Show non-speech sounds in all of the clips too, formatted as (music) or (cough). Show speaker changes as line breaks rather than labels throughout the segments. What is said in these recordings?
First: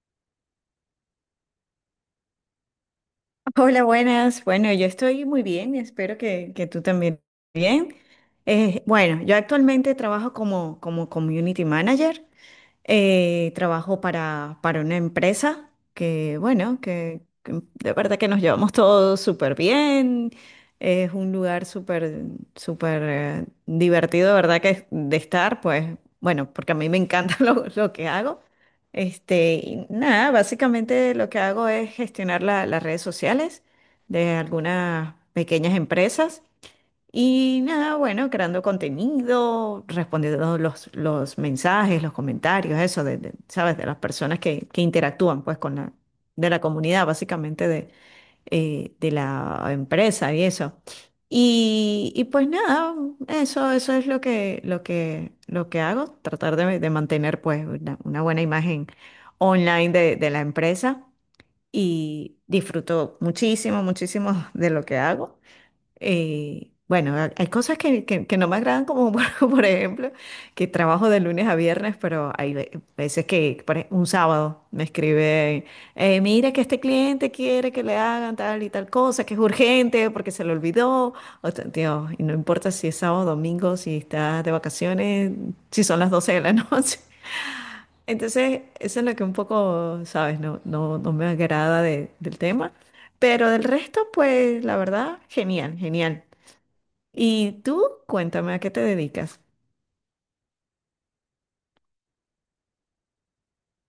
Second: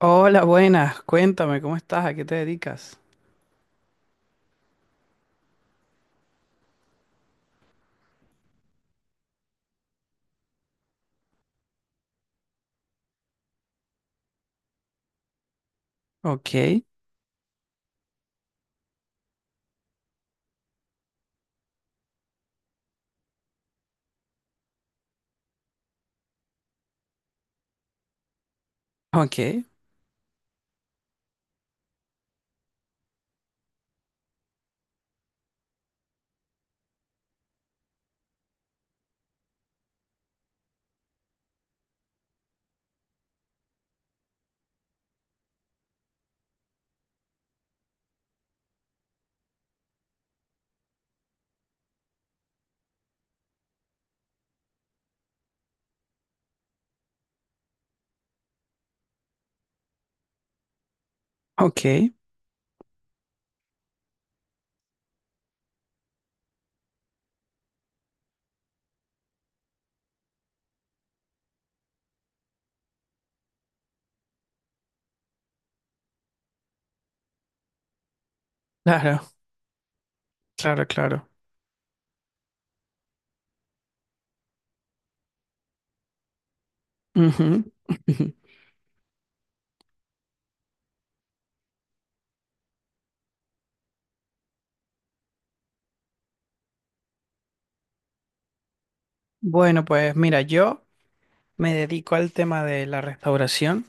Hola, buenas. Cuéntame, ¿cómo estás? ¿A qué te dedicas?
Hola, buenas. Bueno, yo estoy muy bien y espero que tú también bien. Bueno, yo actualmente trabajo como community manager. Trabajo para una empresa que,
Ok,
bueno, que, que de verdad que nos llevamos todos súper bien. Es un lugar súper, súper divertido, de verdad que es de estar, pues, bueno, porque a mí me encanta (laughs) lo que hago.
ok,
Y nada, básicamente lo que hago es gestionar las redes sociales de algunas pequeñas empresas. Y nada, bueno, creando contenido, respondiendo los mensajes, los comentarios, eso, ¿sabes? De las personas que interactúan, pues, de la comunidad, básicamente, de la empresa y eso. Y pues nada, eso es lo lo que hago, tratar de mantener, pues, una buena imagen online de la empresa
ok.
y disfruto muchísimo, muchísimo de lo que hago. Hay cosas que no me agradan, como (laughs) por ejemplo, que trabajo de lunes a viernes, pero hay veces que un sábado me escribe, mira que este cliente quiere que le hagan tal y tal
Claro,
cosa, que es urgente porque se le
claro,
olvidó.
claro.
O sea, Dios, y no importa si es sábado, domingo, si estás de vacaciones, si son las 12 de la noche. (laughs)
Ujú, (laughs) ujú.
Entonces, eso es lo que un poco, ¿sabes? No me agrada del tema. Pero del resto, pues la verdad, genial, genial. Y tú, cuéntame a qué te dedicas.
Bueno, pues mira, yo me dedico al tema de la restauración.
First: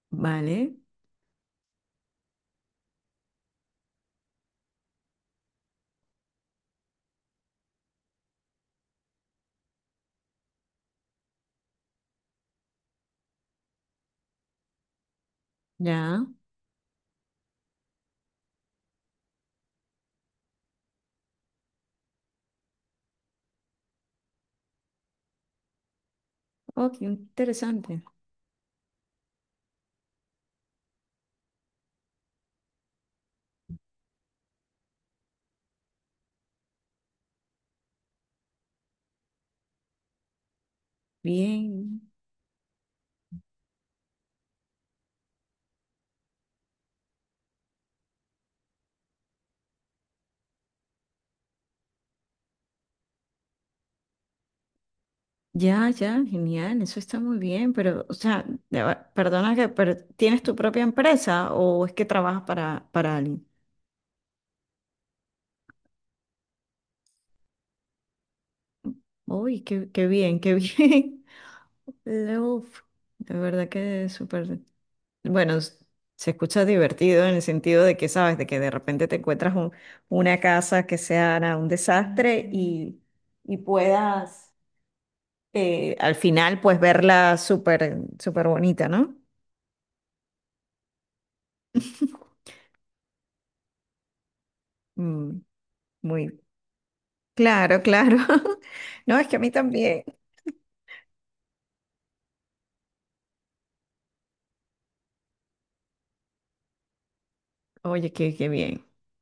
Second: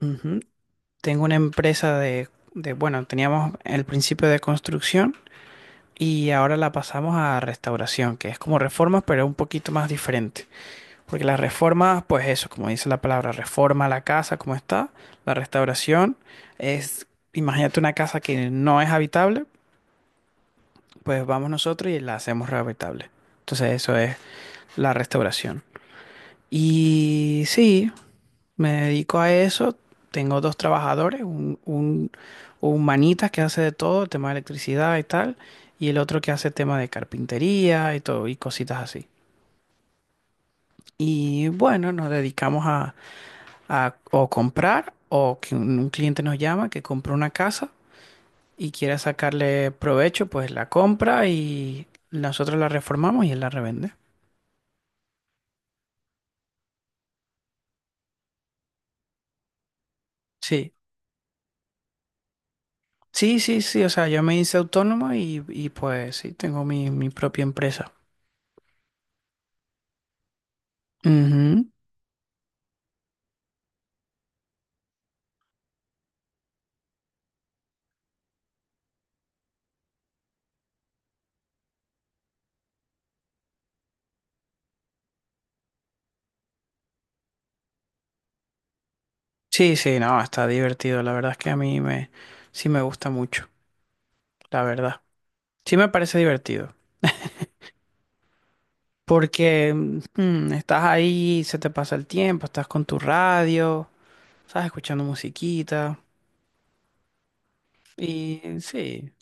Ujú.
Vale,
Tengo una empresa bueno, teníamos el principio de construcción y ahora la pasamos a restauración, que es como reformas, pero un poquito más diferente. Porque la reforma, pues eso, como dice la palabra, reforma la casa como está. La restauración
ya.
es, imagínate una casa que no es habitable, pues vamos nosotros y la hacemos habitable. Entonces eso es la restauración.
Oh, qué
Y sí,
interesante.
me dedico a eso. Tengo dos trabajadores, un manita que hace de todo, tema de electricidad y tal, y el otro que hace tema de carpintería y todo, y cositas así. Y bueno, nos
Bien.
dedicamos a o comprar o que un cliente nos llama que compró una casa y quiera sacarle provecho, pues la compra y nosotros la reformamos y él la revende.
Ya, ya, genial, eso está muy bien, pero, o sea, ya va, perdona que, pero ¿tienes tu
Sí,
propia empresa o es que trabajas para
sí,
alguien?
sí, sí, o sea, yo me hice autónomo y pues sí, tengo mi propia empresa.
Uy, qué, qué bien, qué bien.
Ujú.
(laughs) Uf, de verdad que es súper. Bueno, se escucha divertido en el sentido de que, sabes, de que de repente te encuentras una casa que sea nada, un desastre y puedas. Al final, pues verla súper, súper bonita, ¿no?
Sí, sí, no, está divertido, la verdad es que
(laughs)
sí me gusta mucho, la verdad.
Mm,
Sí me parece
muy
divertido.
claro, claro. (laughs) No, es que a mí
Porque
también.
estás ahí, se te pasa el tiempo, estás con tu radio, estás escuchando musiquita.
Oye, qué,
Y
qué bien.
sí,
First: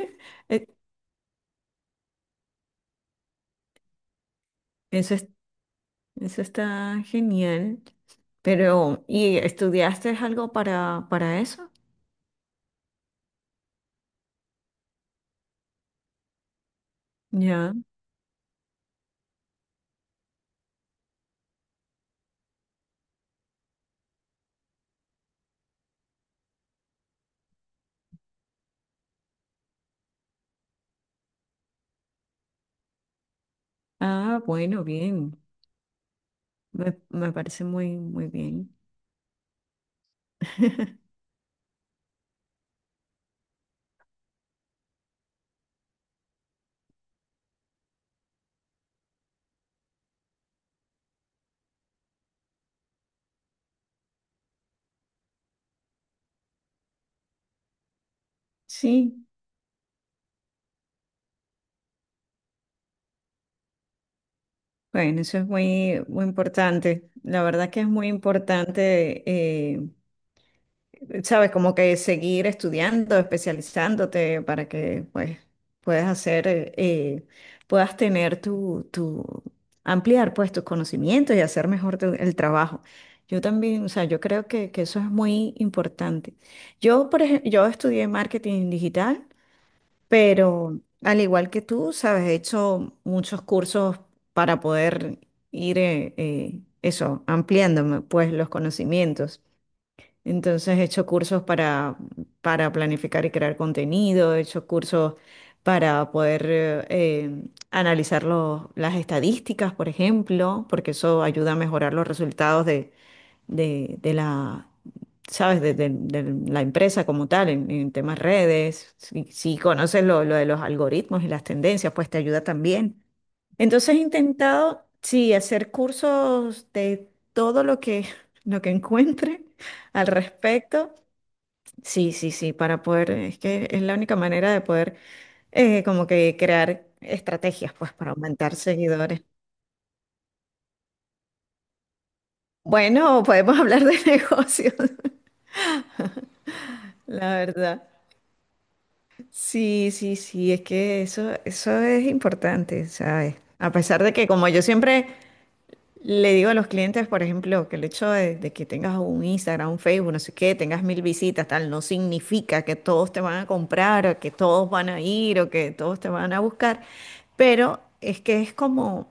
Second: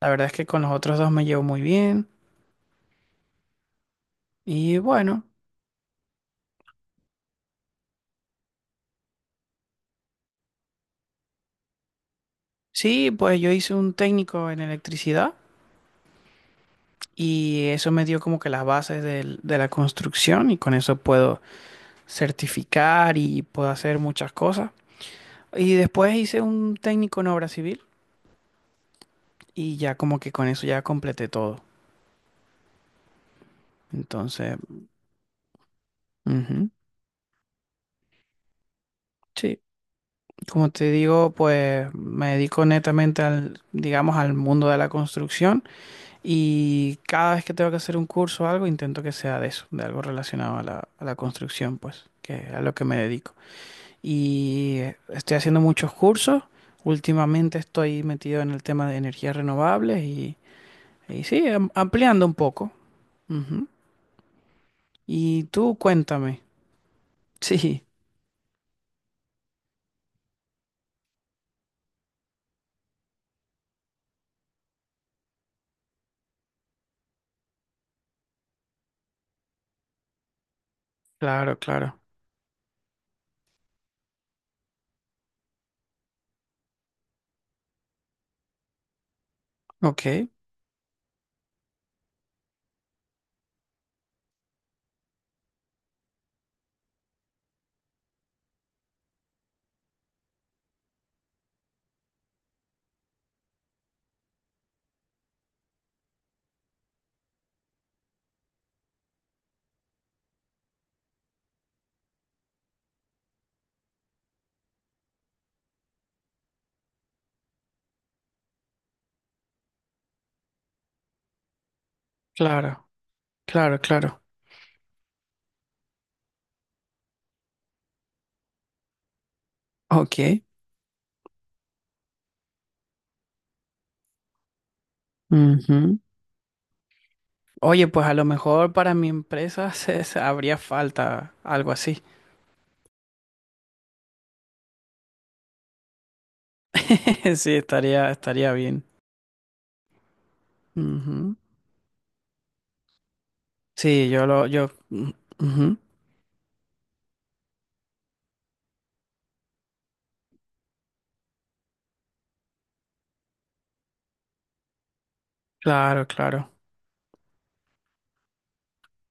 la verdad es que con
Eh,
los otros dos me llevo muy bien. Y
Eso
bueno,
es- Eso está genial. Pero, ¿y estudiaste algo para eso?
sí, pues yo hice un técnico en electricidad y
Ya.
eso me dio como que las bases de la construcción y con eso puedo certificar y puedo hacer muchas cosas. Y después hice un técnico en obra civil y ya como que con eso ya completé todo.
Ah,
Entonces,
bueno, bien.
ujú,
Me parece muy, muy bien.
sí, como te
(laughs)
digo, pues me dedico netamente al, digamos, al mundo de la construcción. Y cada vez que tengo que hacer un curso o algo, intento que sea de eso, de algo relacionado a a la construcción, pues, que es a lo que me dedico. Y estoy haciendo muchos cursos. Últimamente estoy metido en el tema de
Sí,
energías renovables y sí, ampliando un poco. Ujú.
bueno, eso
Y
es
tú
muy, muy
cuéntame.
importante.
(laughs)
La verdad que
Sí,
es muy importante eh, sabes, como que seguir estudiando, especializándote para que pues puedas hacer, puedas tener tu, ampliar pues tus conocimientos y
claro,
hacer mejor
claro.
el trabajo. Yo también, o sea, yo creo que eso es muy importante. Yo, por ejemplo, yo estudié marketing digital,
Ok,
pero al igual que tú, sabes, he hecho muchos cursos para poder ir, eso, ampliándome pues los conocimientos. Entonces he hecho cursos para planificar y crear contenido, he hecho cursos para poder analizar las estadísticas, por ejemplo, porque eso ayuda a mejorar los resultados de la, ¿sabes? De la empresa como tal, en temas redes. Si conoces lo de los algoritmos y las tendencias, pues te ayuda
claro,
también.
claro,
Entonces he
claro.
intentado, sí, hacer cursos de todo lo que, (laughs) lo que encuentre al
Ok.
respecto. Sí, sí, sí, para poder, es que es la única manera de poder
Ujú.
como que crear estrategias,
Oye,
pues,
pues
para
a lo
aumentar
mejor para mi
seguidores.
empresa (laughs) habría falta algo así.
Bueno, podemos hablar de (laughs) negocios, la
(laughs) Sí,
verdad.
estaría bien.
Sí, sí, sí, es que eso,
Ujú.
eso es importante, ¿sabes? A pesar
Sí,
de
yo
que
lo,
como yo
yo,
siempre
mm, ujú.
le digo a los clientes, por ejemplo, que el hecho de que tengas un Instagram, un Facebook, no sé qué, tengas mil visitas, tal, no significa que todos te van a comprar o que todos van a ir o que todos
Claro,
te van a
claro.
buscar, pero es que es como,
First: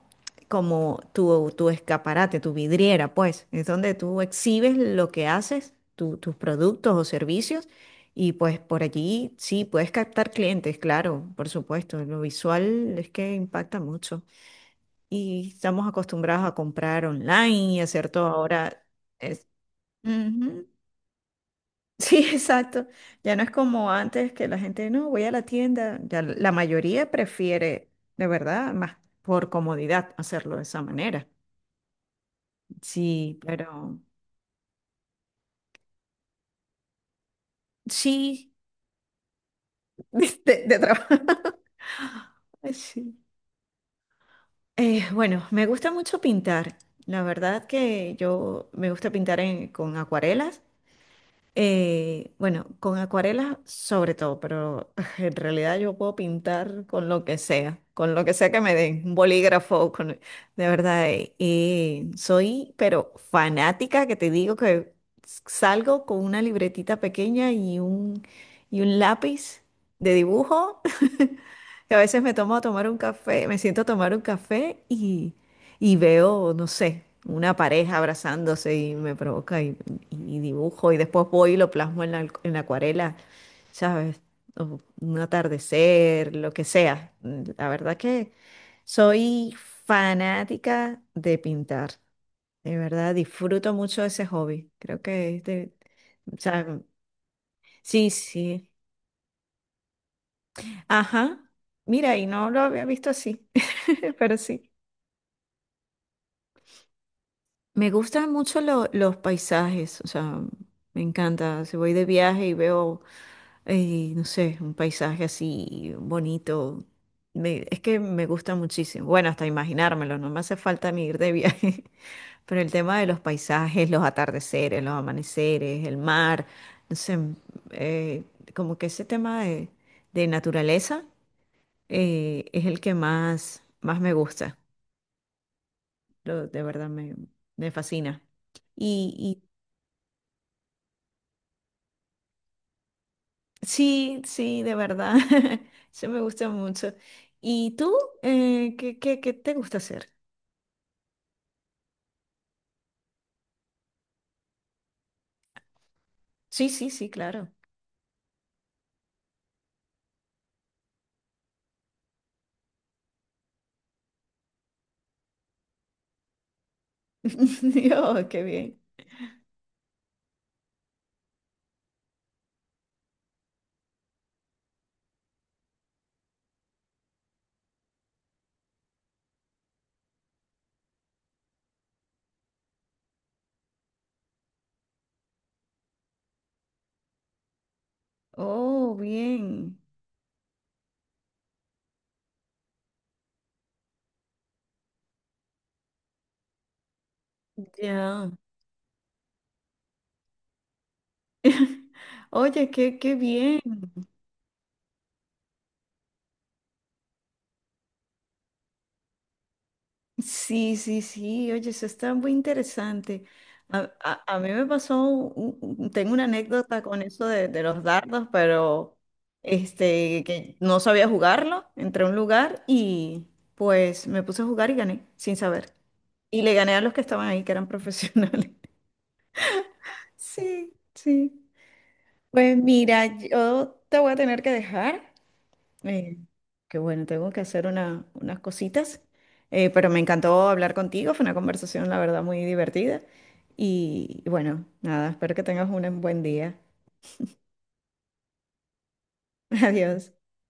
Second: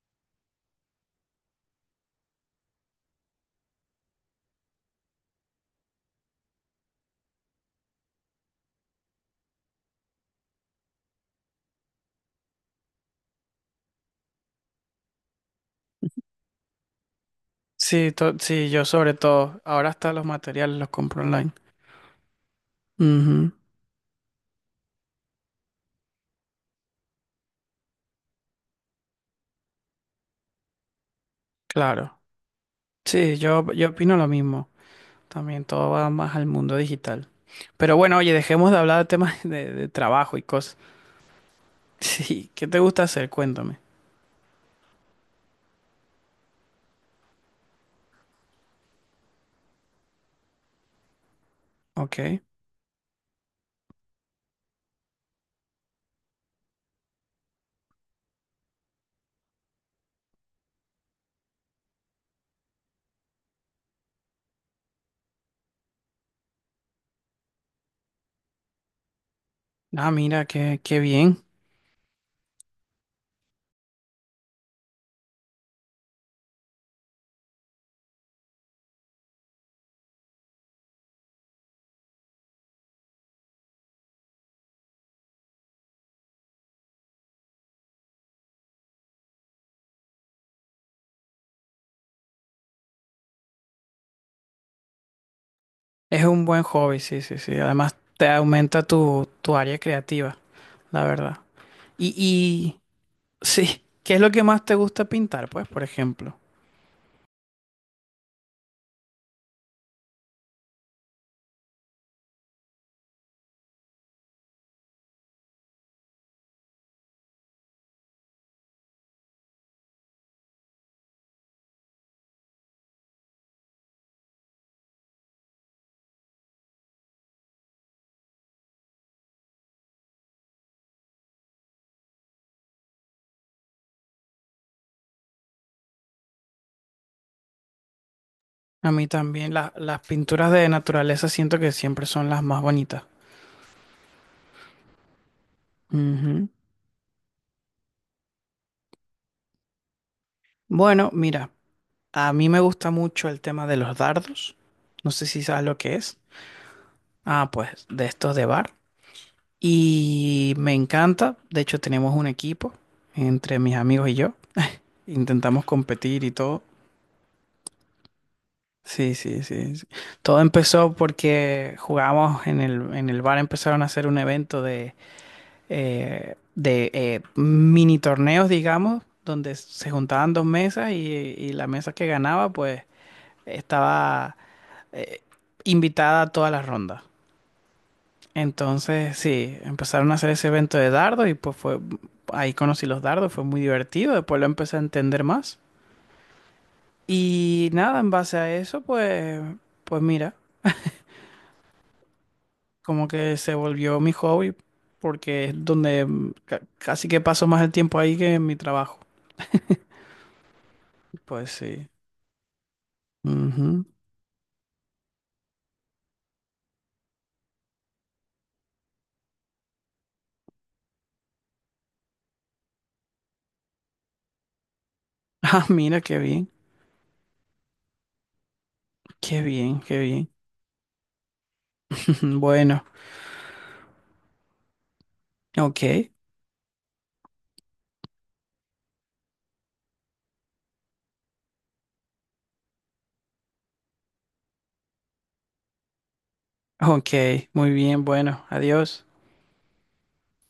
como tu escaparate, tu vidriera, pues, es donde tú exhibes lo que haces, tus productos o servicios, y pues por allí sí puedes captar clientes, claro, por supuesto, lo visual es que impacta mucho y estamos acostumbrados a comprar online y hacer todo
Sí, yo
ahora.
sobre
Es,
todo. Ahora hasta los
ujú.
materiales los compro online.
Sí, (laughs) exacto. Ya no
Ujú.
es como antes que la gente, no, voy a la tienda. Ya la mayoría prefiere, de verdad, más por comodidad hacerlo de esa manera.
Claro. Sí,
Sí,
yo
pero
opino lo mismo. También todo va más al mundo digital. Pero bueno, oye,
sí,
dejemos de hablar de temas (laughs) de trabajo y
(laughs)
cosas.
de trabajo.
(laughs)
(laughs)
Sí, ¿qué
Ay,
te gusta
sí.
hacer? Cuéntame.
Bueno, me gusta mucho pintar. La verdad que yo me gusta pintar con acuarelas.
Ok.
Bueno, con acuarelas sobre todo, pero (laughs) en realidad yo puedo pintar con lo que sea, con lo que sea que me den, un bolígrafo, con, de verdad, soy pero fanática que te digo que salgo con una libretita pequeña y y un lápiz
Ah,
de
mira, qué,
dibujo
qué bien.
que a veces me tomo a tomar un café, me siento a tomar un café y veo, no sé, una pareja abrazándose y me provoca y dibujo y después voy y lo plasmo en la acuarela, ¿sabes? O un atardecer, lo que sea. La verdad que soy fanática de pintar, de verdad, disfruto mucho ese hobby. Creo que es de,
Es
o
un buen
sea,
hobby, sí, sí, sí. Además,
sí,
te
sí.
aumenta tu área creativa, la verdad.
Ajá. Mira, y no lo
Y,
había visto así,
sí, ¿qué
(laughs)
es lo
pero
que más
sí.
te gusta pintar? Pues, por ejemplo,
Me gustan mucho los paisajes, o sea, me encanta. Si voy de viaje y veo, no sé, un paisaje así bonito, es que me gusta muchísimo. Bueno, hasta imaginármelo, no me hace falta ni ir de viaje. (laughs) Pero el tema de los paisajes, los atardeceres, los amaneceres, el mar, no sé, eh, como que ese tema de naturaleza es el que más, más me gusta. De verdad me, me fascina.
a mí
Y
también las pinturas de naturaleza siento que siempre son las más bonitas.
sí, sí, de verdad. (laughs) Eso me
Ujú.
gusta mucho. ¿Y tú? ¿Qué, qué, qué te gusta hacer?
Bueno, mira, a mí me gusta mucho el tema de los dardos. No sé si sabes lo que es.
Sí, sí, sí,
Ah,
claro.
pues de estos de bar. Y me encanta. De hecho, tenemos un equipo entre mis amigos y yo. Intentamos competir y todo.
(laughs) Dios, qué bien.
Sí, sí, sí, sí. Todo empezó porque jugábamos en en el bar, empezaron a hacer un evento de mini torneos, digamos, donde se juntaban dos mesas y la mesa que ganaba, pues estaba eh, invitada a todas las rondas.
Oh,
Entonces, sí,
bien.
empezaron a hacer ese evento de dardos y pues fue, ahí conocí los dardos, fue muy divertido, después lo empecé a entender más. Y nada, en
Ya.
base a eso, pues, pues mira,
(laughs) Oye, qué,
como
qué
que se
bien.
volvió mi hobby, porque es donde casi que paso más el tiempo ahí que en mi trabajo.
Sí, sí,
Pues
sí, oye, eso
sí.
está muy interesante.
Ujú.
A mí me pasó, tengo una anécdota con eso de los dardos, pero que no sabía jugarlo, entré a un lugar y pues me puse a jugar y gané, sin
Ah, (laughs)
saber.
mira, qué
Y
bien,
le gané a los que estaban ahí, que eran profesionales. (laughs)
qué bien, qué bien.
Sí, sí.
(laughs)
Pues
Bueno,
mira, yo te voy a tener que dejar.
ok,
Eh, que bueno, tengo que hacer unas cositas, pero me encantó hablar contigo, fue una conversación, la verdad, muy divertida. Y bueno, nada, espero que tengas un buen día.
ok, muy bien, bueno, adiós.
(laughs) Adiós.